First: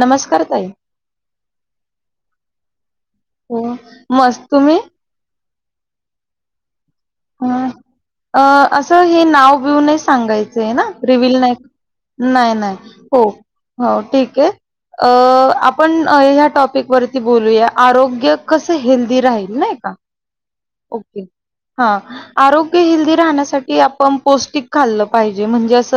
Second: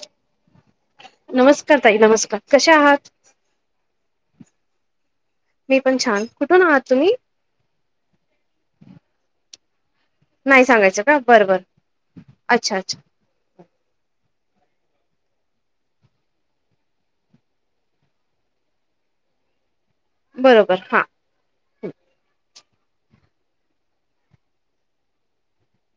नमस्कार ताई नमस्कार ताई नमस्कार. कश्या आहात हो मस्त तुम्ही मी पण छान कुठून आहात तुम्ही ह अ असं हे नावबिव सांगायच नाही ना सांगायचं का रिल बरं ना बर नाही नाही अच्छा अच्छा हो. हो ठीक आहे. अ आपण ह्या टॉपिक वरती बोलूया आरोग्य कसं हेल्दी राहील नाही का? बरोबर हा. ओके हा आरोग्य हेल्दी राहण्यासाठी आपण पौष्टिक खाल्लं पाहिजे म्हणजे अस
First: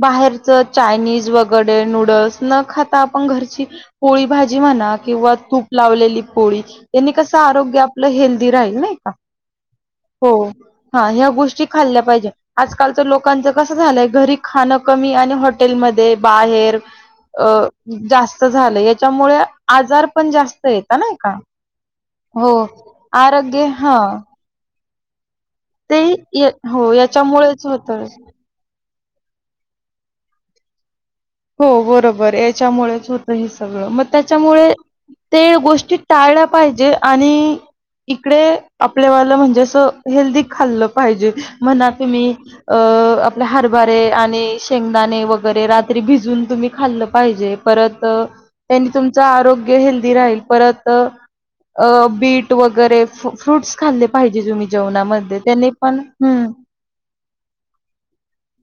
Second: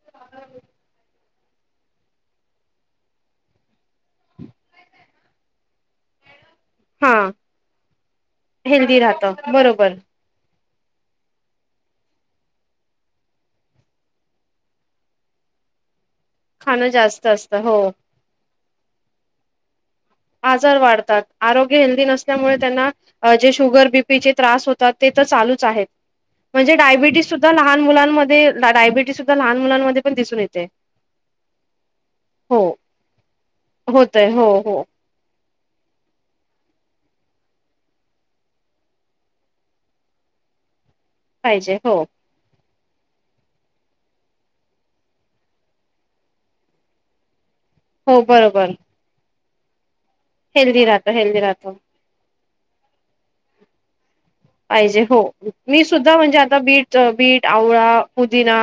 बाहेरच चायनीज वगैर ते नूडल्स न खाता आपण घरची पोळी भाजी म्हणा किंवा तूप लावलेली पोळी यांनी हां कस आरोग्य आपलं हेल्दी राहील नाही का राहतं बरोबर हो हा गोष्टी खाल्ल्या पाहिजे आज काल लोकांच कस झालंय घरी खाण कमी आणि हॉटेल मध्ये बाहेर खाणं जास्त अ असतं हो जास्त झालं याच्यामुळे आजार पण जास्त आजार येत नाही वाढतात का आरोग्य हेल्दी हो नसल्यामुळे त्यांना जे आरोग्य शुगर हा बीपीचे त्रास हो तर ते तर चालूच चाहेत ते म्हणजे हो डायबिटीझ सुद्धा याच्यामुळेच लहान होत मुला मध्ये डायबेट सुद्धा लहान मुलांमध्ये पण दिसून येते हो बरोबर हो याच्यामुळेच होतं हे सगळं मग होतय हो त्याच्यामुळे हो ते गोष्टी टाळल्या पाहिजे. आणि इकडे आपल्या ला म्हणजे असं हेल्दी खाल्लं पाहिजे. म्हणा की म्ही अ आपल्या हरभारे आणि शेंगदाणे वगैरे तरी भिजून तुम्ही खाल्लं पाहिजे. परत हो बरोबर त्यांनी तुमच आरोग्य गेहेल हेल्दी परत राहतं हेल्दी राहतं बीट वगैरे फ्रूटस खाल्ले पाहिजे तुम्ही पाहिजे हो जेवणामध्ये त्यांनी मी पण सुद्धा म्हणजे हम्म आता बीट-बीट, आवळा, पुदिना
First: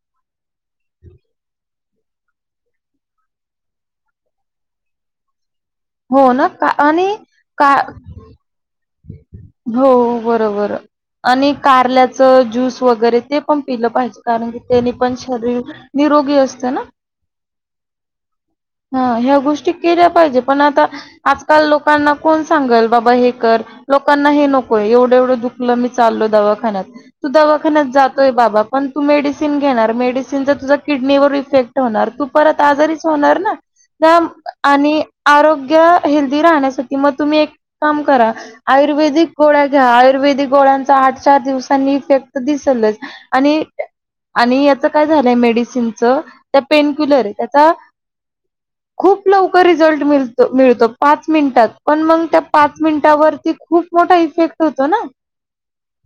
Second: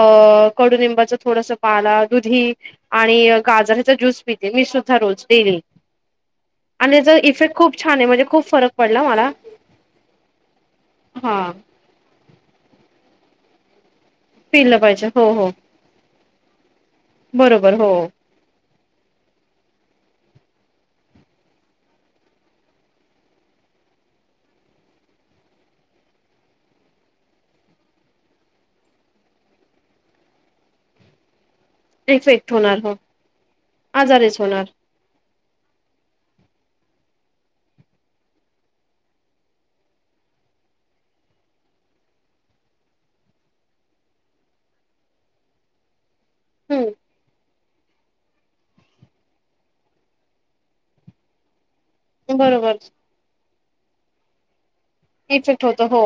अ कडूनिंबाचं थोडंसं मला दुधी आणि गाजराचा ज्यूस पिते मी सुद्धा रोज डेली‌. हो ना का आणि त्याचा आणि इफेक्ट का खूप छान आहे म्हणजे खूप फरक पडला मला. बर बर हा आणि कारल्याच ज्यूस वैगरे ते पण पिलं पाहिजे. कारनकी पिलं त्यानी पाहिजे पण हो हो शरीर निरोग असतं ना? बरोबर हो. हा ह्या गोष्टी केल्या पाहिजेत पण आता आजकाल लोकांना कोण सांगल बाबा हे कर लोकांना हे नकोय एवढं एवढं दुखलं मी चालो दवाखान्यात तू दवाखान्यात जातोय बाबा पण तू मेडिसिन घेणार मेडिसिनचा तुझा किडनीवर इफेक्ट होणार तू इफेक्ट परत होणार हो आजारीच होणार ना आजारीच [unintelligible] होणार आणि आरोग्य हेल्दी राहण्यासाठी म तुम्ही एक काम करा आयुर्वेदिक गोळ्या घ्या. आयुर्वेदिक गोळ्यांचा आठ चार दिवसांनी इफेक्ट दिसेलच. आणि आणि याच काय झालंय मेडिसिनच त्या हम्म पेनक्युलर ये त्याचा खूप लवकर रिझल्ट मिलतो मिळतो पाच मिनिटात पण मंग त्या पाच बरोबर मिनिटावरती खूप मोठा इफेक्ट होतो ना? इफेक्ट होतो हो.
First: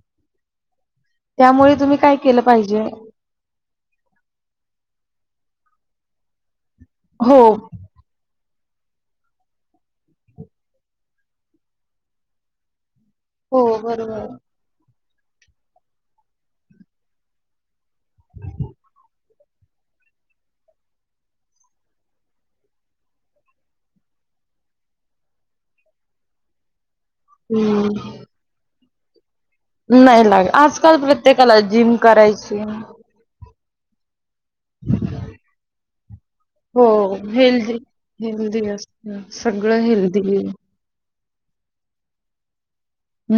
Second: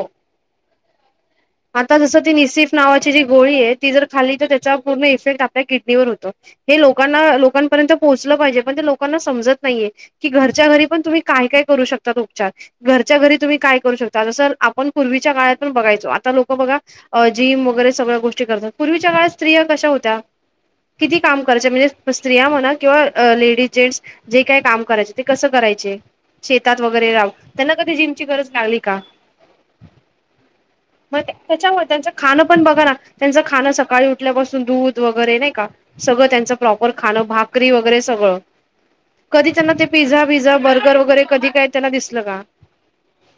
त्यामुळे आता तुम्ही काय जसं ती केलं निसिफ पाहिजे नावाची जी गोळी आहे. ती जर खाली तर त्याच्यावर पूर्ण इफेक्ट आप किडनीवर होतो. हे लोकांना हो. लोकांपर्यंत पोहोचलं पाहिजे. पण ते लोकांना समजत नाहीये की घरच्या घरी पण तुम्ही काय काय करू शकतात उपचार. घरच्या घरी तुम्ही हो काय करू शकता. बरोबर. जसं आपण पूर्वीच्या काळात पण बघायचो आत ता लोक बघा जिम वगैरे सगळ्या गोष्टी करतात. पूर्वीच्या काळात स्त्रिया कशा होत्या? किती काम करायच्या.? म्हणजे स्त्रिया म्हणा किंवा लेडीज जेंट्स जे काय काम करायचे ते कस करायचे. शेतात वगैरे जाऊन त्यांना कधी हम्म जिमची गरज लागली का नाही लाग आज म त्याच्यामुळे त्यांचं खांण पण बघा ना त्यांच खाणं सकाळी उठल्यापासून दूध वगैरे नाही का? सगळं त्यांच हो प्रॉपर खाणं भाकरी हेल्दी वगैरे सगळं हेल्दी असतं कधी त्यांना सगळं ते पिझ्झा हेल्दी. पिझझा बर्गर वगैरे कधी काय त्यांना दिसल का?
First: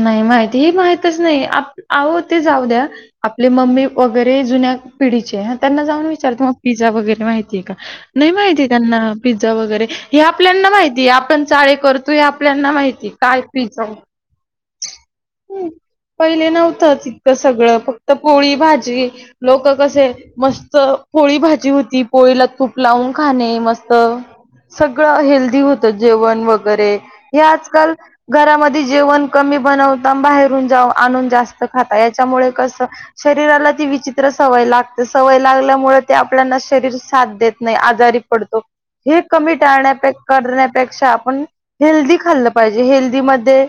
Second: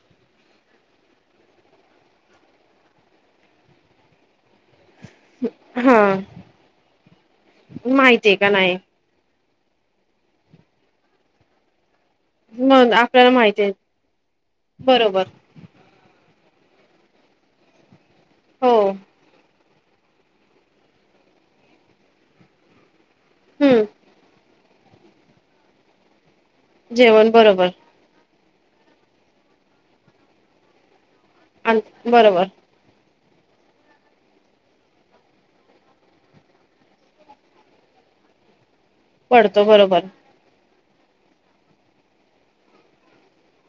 नाही माहिती हे माहितच नाही आप आहो ते जाऊ द्या आपली मम्मी वगैरे जुन्या पिढीचे हा त्यांना जाऊन विचारतो मग पिझ्झा वगैरे माहितीे का नाही माहितीय का माहिती त्यांना पिझ्झ झा वगैरे हे आपल्याना माहितीय आपण चाळे कर तोय आपल्याना मग माहिती आपल्याला काय माहिती आहे पिझ्झा बरोबर. हम्म. पहिले नव्हतंचं इतकं सगळं फक् त पोळी हो भाजी लोक कस मस्त पोळी भाजी होती. पोळीला तूप लावून खाणे हम्म मस्त सगळं हेल्थी होतं जेवण वग गैरे जेवण हे बरोबर आजकाल घरामध्ये जेवण कमी बनवता न बाहेरून जावा आणून जास्त खाता, बरोबर याच्यामुळे कस शरीराला ती विचित्र सवय लागते. सवय लागल्यामुळे ते आपल्या ना शरीर साथ देत नाही, आजारी पडतो. हे कमी पडतो टाळण्या बरोबर पेक करण्या पेक्षा आपण हेल्दी खाल्लं पाहिजे. हेल्दी मधे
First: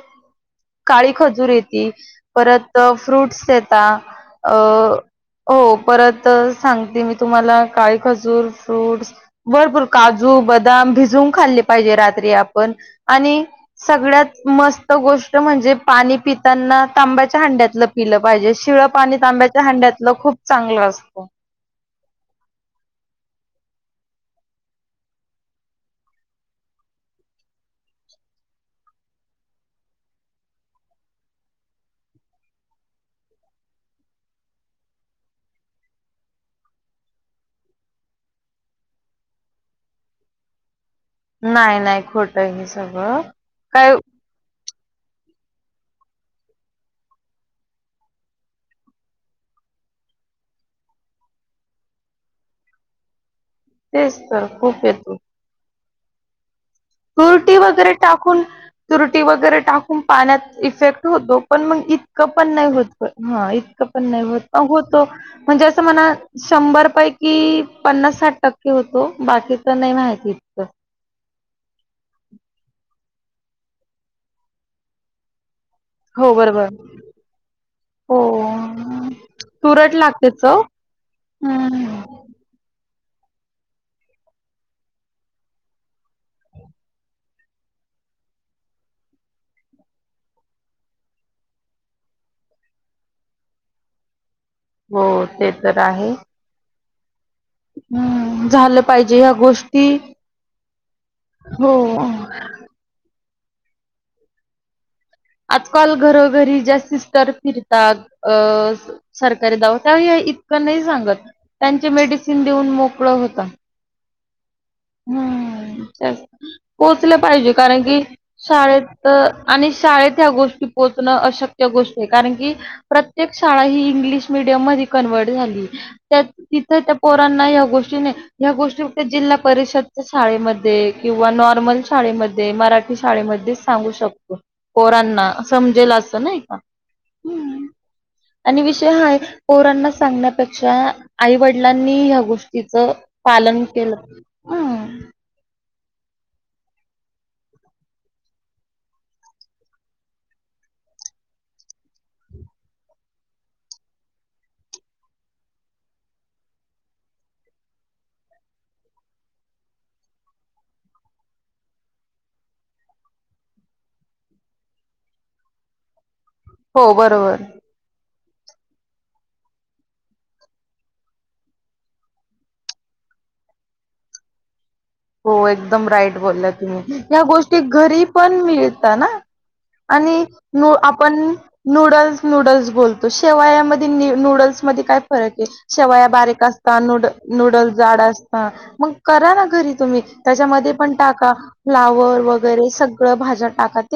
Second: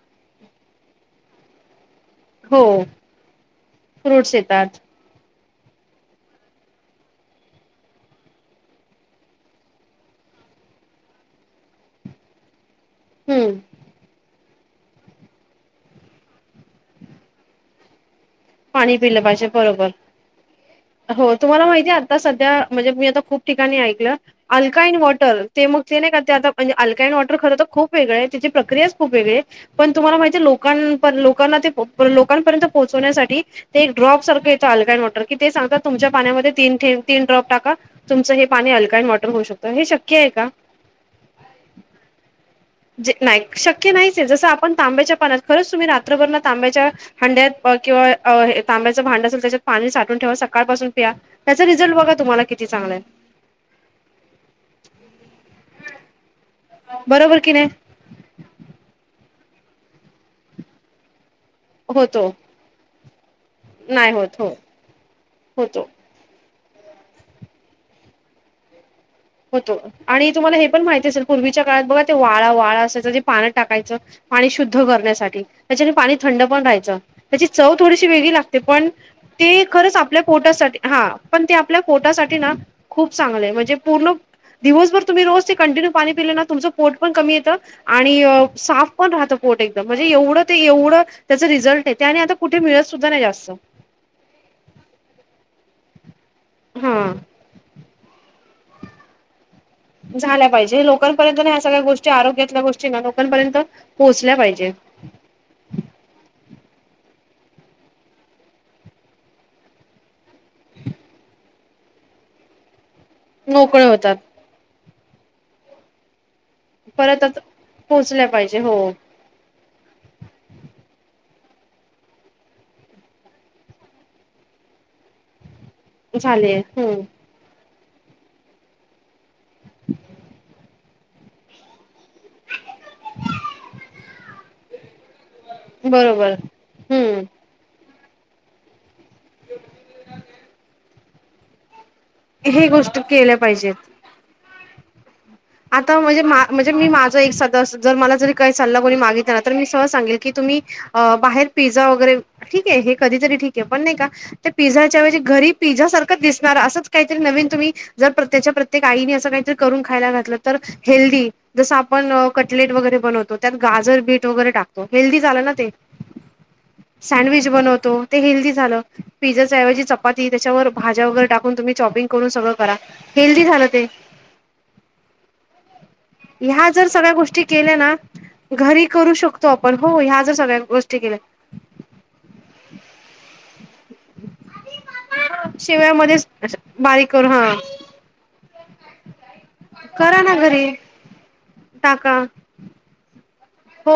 काळी खजूर येती. हो परत फ्रूट्स येता फ्रूट्स अ येतात हो, परत सांगते मी तुम्हाला, काळी खजूर, फ्रूट्स भरपूर काजू, बदाम भिजून खाल्ले पाहिजे, रात्री आपण. आणि हम्म सगळ्यात मस्त गोष् ष्ट म्हणजे पाणी पिताना, तांब्याच्या हांड्यातलं पिलं पाहिजे, शिळ पाणी पिलं पाहिजे तांब्याच्या बरोबर हांड्यातलं खूप चांगलं असत. हो तुम्हाला माहिती आहे आता सध्या म्हणजे मी आता खूप ठिकाणी ऐकलं, अल्काइन वॉटर ते मग ते नाही का ते आता म्हणजे, अल्काइन वॉटर खरं तर खूप वेगळं आहे. त्याची प्रक्रियाच खूप वेगळी आहे. पण तुम्हाला माहितीे लोकां पर्यं लोकांना ते लोकांपर्यंत पोहोचवण्यासाठी, ते एक ड्रॉप सारखं येतं, अल्काइन वॉटर कि ते सांगतात, तुमच्या पाण्यामध्ये ती तीन ड्रॉप टाका तुमचं हे पाणी अल्काइन वॉटर होऊ शकतं. हे शक्य आहे का? नाही -नाही, खोट हे सगळं काय पण तांब्याच्या पाना खरंच तुम्ही रात्रभर ना तांब्याच्या, हांड्यात किंवा पण अ हे तांब्याचं भांड असेल, त्याच्यात पाणी साठून ठेवा सकाळपासून प्या. त्याचा रिझल्ट बघा तुम्हाला किती चांगलं आहे. तेच तर खूप येतो. बरोबर की तुरटी नाही वगैरे टाकून, तुरटी वग गैरे टाकून पाण्यात इफेक्ट होतो. पण मग, होतो इतकं पण नाही होत. हा इतकं पण नाही होत प होतो. म्हणजे असं होतो म्हणा शंभर पैकी पन्नास - साठ टक्के होत होतो आणि तुम्हाला हे पण माहिती असेल पूर्वीच्या बघा ते वाळा, वाळा असायचा जे पानं टाकायचं, पाणी शुद्ध करण्यासाठी. त्याच्याने पाणी हो थंड पण बरोबर राहायचं. त्याची चव थोडीशी हो वेगळी लागते पण, ते तुरट खरंच आपल्या लागते चव पोटासाठी, हा पण ते आपल्या हम्म पोटासाठी ना खूप चांगलंय म्हणजे पूर्ण दिवसभर तुम्ही रोज ते कंटिन्यू पाणी पिले ना, तुमचं पोट पण कमी येतं आणि साफ पण राहतं. पोट एकदम म्हणजे एवढं ते एवढं, त्याच रिझल्ट आहे. ते आणि आता कुठे मिळत सुद्धा नाही जास्त. हो ते तर आहे. हा. हम्म झालं पाहिजे ह्या गोष् झाल्या पाहिजे. लोकांपर्यंत ह्या सगळ्या हो गोष्टी आरोग्यातल्या गोष्टीना लो कापर्यंत पोहोचल्या पाहिजे. आजकाल घरोघरी ज्या सिस्टर फिरतात. अ सरकारी दवा त्या इतकं नाही सांगत, त्यांचे मेडिसिन देऊन मोक मोकळे होतात हम्म ते पोहोचलं परत पाहिजे कारण की पोहोचल्या पाहिजे हो शाळेत आणि शाळेत ह्या गोष्टी पोहोचणं अशक्य गोष्ट आहे कारण की प्रत्येक शाळा ही इंग्लिश मिीडियम मध्ये कन्व्हर्ट झाली त्या झाले तिथे त्या हम्म पोरां नाही अगो या गोष्टी जिल्हा परिषदच्या शाळेमध्ये किंवा नॉर्मल शाळेमध्ये मराठी शाळेमध्ये सांगू शकतो पोरांना समजेल असं बरोबर नाही का हम्म आणि विषय हा पोरांना सांगण्यापेक्षा आई वडलां ह हे गोष्टीच गोष्ट केल्या पालन पाहिजेत केलं हम्म. आता म्हणजे मा म्हणजे मी माझं एक सदस जर मला जरी काही चालला कोणी मागित ना तर मी सहज सांगेल की तुम्ही बाहेर पिझ्झा वगैरे ठीके हे कधीतरी ठीक आहे पण नाही का ते पिझ्झाच्या वेजी घरी पिझ्झा सारखं दिसणार असंच काहीतरी नवीन तुम्ही जर प्रत्येकच्या प्रत्येक आईने असं काहीतरी करून खायला घातलं तर हेल्दी जस आपण कटलेट वगैरे बनवतो त्यात गाजर, बीट वगैरे टाकतो हेल्दी झालं ना ते हो बरोबर सँडविच बनवतो ते हेल्दी झालं पिझ्झाच्याऐवजी चपाती त्याच्यावर भाज्या वगैरे टाकून तुम्ही चॉपिंग करून सगळं करा हेल्दी झालं ते हो एकदम राईट बोलला ह्या जर तुम्ही सगळ्या या्या गोष्टी केल्या ना घरी पण घरी मिळता ना करू शकतो आपण हो ह्या आणि जर सगळ्या नू गोष्टी आपण केल्या नूडल्स नूडल्स बोलतो शेवयामध्ये न नूडल्समध्येध्ये काय फरक आहे शेवया शेवयामध्येच बारीक असता नूड बारीक करू हा नूडल्स जाड असता मग करा ना घरी करा ना घरी त्याच्यामध्ये पण टाका फ्लावर टाका वगैरे सगळं दहा हजार हो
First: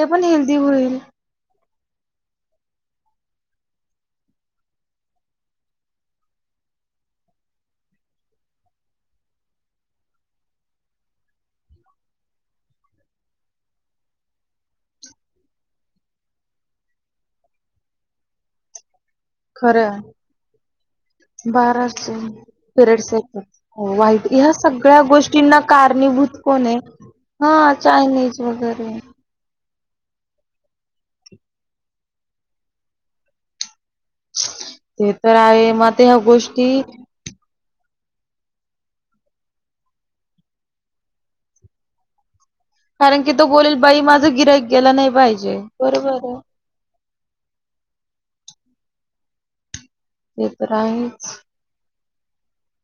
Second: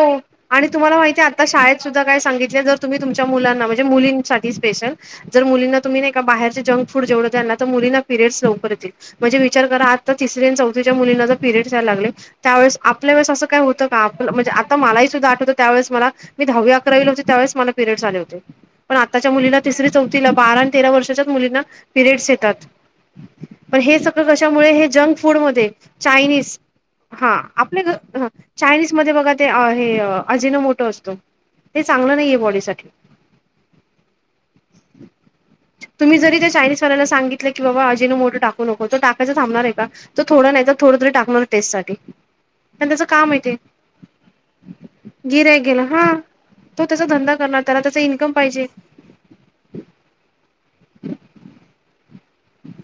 आणि तुम्हाला माहिती आहे आता शाळेत सुद्धा काय सांगितलं जर तुम्ही तुमच्या मुलांना म्हणजे मुलींसाठी स्पेशल, जर मुलीं तुम्ही ए बाहेरचे जंक फूड जेवढ द ना तर मुलींना पिरियडस लवकरतील म्हणजे विचार करा आता तिस चौथच्या मुलींना जर पिरिडयला लागले त्यावेळे आपल्याळेस अस काय होत का? म्हणजे आता मलाही सुद्धा आठवतं त्यावेळे मला मी दहावी अकरावी लाव होते त्यावेळेस मला पिरियड्स आले होते. पण आताच्या मुलींना तिसरी खरं चौथीला बारा आणि तेरा वर्षाच्याच मुलींना बारा पिरियड्स येतात. येतात पण हे सगळं वाईट ह्या कशामुळे हे सगळ्या जंक फूड म गोष्टींना कारणीभूत चायनीज, कोण आहे हा आपले चायनीज वगैरे चायनीज. मध्ये बघा ते आहे हे अजीनोमोटो असतो हे चांगलं नाही आहे बॉडीसाठी. ते तर आहे. मात ह्या गोष्टी मोठे टाकू नको टाकायच थांबणार आहे का? तो थोड नाही थोड तरी टाकणार टेट साठी. प त्याच कारण का की तो माहिती आहे. बोलेल बाई माझं गिरक गेला नाही पाहिजे. बरोबर आहे. धंद करणार. त्या त्या इन्कम पाहिजे. ते तर आहेच हम्.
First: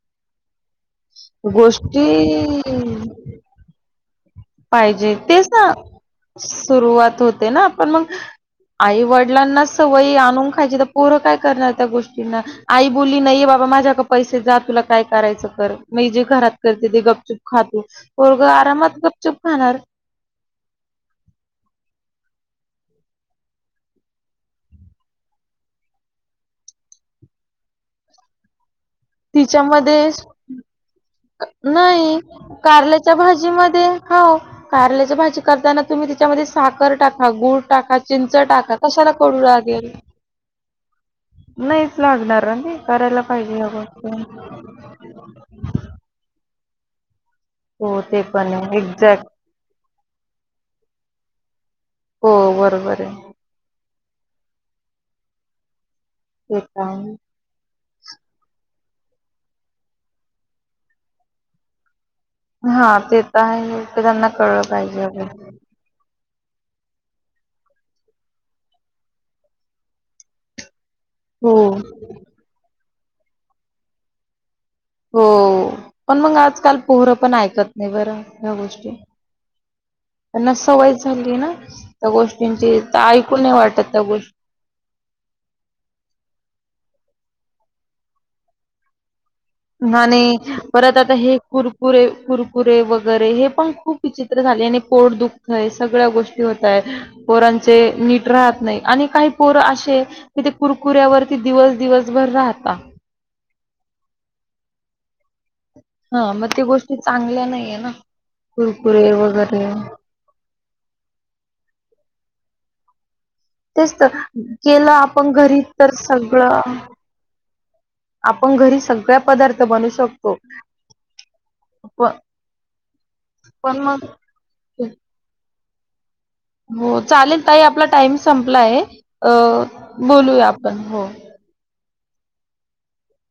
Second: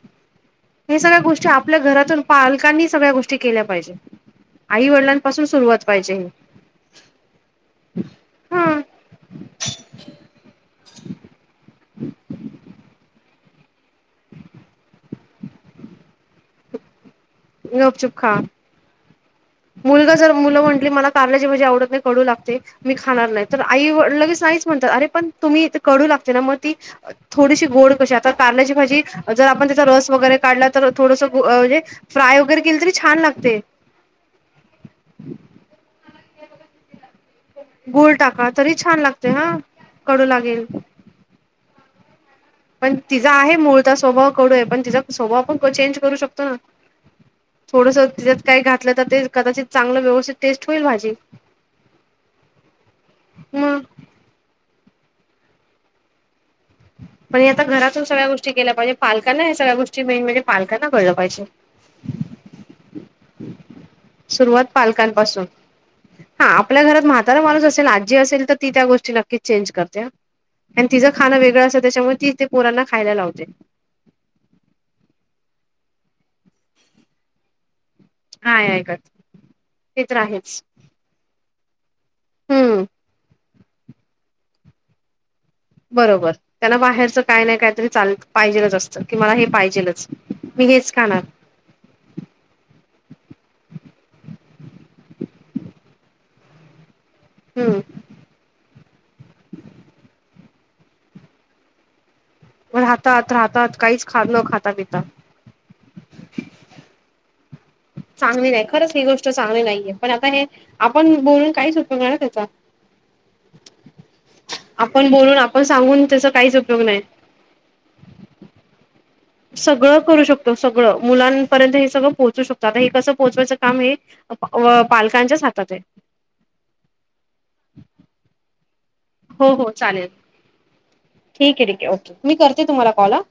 हे सगळ्या गोष्टी आपल्या घरातून पालकांनी सगळ्या गोष्टी केल्या पाहिजे. आई पाहिजे वडिलांपासून तेच ना, सुरुवात पाहिजे सुरुवात होते ना? पण मग हा आई वडिलांना सवयी आणून खायची तर पोरं काय करणार त्या गोष्टींना आई बोली नाहीे बाबा माझ्या पैसे, जा तुला काय करायचं कर मी जे घरात करते ते गप् चुप खाती गपचुप खा पोरग आरामातप गपचुप मुलगा जर मुलं म्हटली मला कारलाची म्हणजे आवडत नाही. कडू लागते मी खाणार नाही, तर आई लगेच नाहीच म्हणतात अरे पण तुम्ही कडू लागते ना मग ती थोडीशी गोड कशी आता कारल्याची भाजी जर आपण तिथं तिच्यामध्ये रस वगैरे काढला तर थोडस जे नाही कारल्याच्या भाजी मध्ये, हो कारल्याच्या भाजी करताना तुम्ही त्याच्यामध्ये साखर टाक गूळ टाका. गुळ चिंच तरी टाका. छान कशाला लागते कडु हा लागेल? कडू लागेल नाही. लागणार. ना ते पण करायला तिचा आहे. पाहिजे ह्या मुळता गोष्टी. स्वभाव कडू आहे, पण तिचा स्वभाव आपण चेंज करू शकतो. ह. थोडस हो ते त्याच्यात पण काय आहे घातलं तर ते एक्झॅक्ट. कदाचि. त चांगलं व्यवस्थित टेस्ट होईल भाजी हो बरोबर आहे. मग घेतान. पण हे आता घरातून सगळ्या गोष्टी केल्या पाहिजे. पालकांना हे सगळ्या गोष्टी, मेन म्हणजे पालकांना कळलं पाहिजे. हा ते तर आहे. ते त्यांना कळलं सुरुवात पाहिजे अगं पालकांपासून. हा आपल्या घरात म्हातारा माणूस असेल, आजी असेल तर ती त्या गोष्टी नक्कीच चेंज करते. आणि तिचं खांण हो वेगळं असत त्याच्यामुळे तीच ते पोरांना खायला लावते हो पण मग आजकाल पोरं पण ऐकत नाही बरा ह्या हाय हाय गोष्टी करते ते तर त्यांना आहेच. सवय झाली आहे ना त्या गोष्टींची हम्म तर ऐकून नाही वाटतत त्या गोष्टी बरोबर त्यांना बाहेरच काय नाही कायतरी चाल पाहिजेच असतं की मला हे पाहिजेलच. आणि मी हेच परत आता खाणार हे कुरकुरे कुरकुरे वगैरे हे पण खूप विचित्र झाले आणि पोट दुखतय सगळ्या गोष्टी होतायत पोरांचे हम्म नीट राहत नाही आणि काही पोर असे तिथे कुरकुऱ्यावरती दिवस दिवस पण राहतात काहीच न खात पिता हा मग ते गोष्टी चांगल्या नाहीये ना चांगली नाही खरंच ही कुरकुरे गोष्ट चांगली वगैरे नाहीये पण आता हे आपण बोलून काहीच उपयोग नाही ना का तेच तर गेलं आपण घरी तर सांगून त्याचा काहीच सगळं उपयोग नाही. आपण घरी सगळ्या पदार्थ बनवू सगळं करू शकतो सगळं मुलांपर्यंत हे प सगळं पोहोचू शकतो आता हे कसं पोहोचवायचं पण काम हे मग पालकांच्याच हातात आहे. हो चालेल ताई आपला टाइम संपला आहे. हो हो अ चालेल बोलूया आपण हो. ठीक आहे ठीक आहे ओके मी करते तुम्हाला कॉल आ -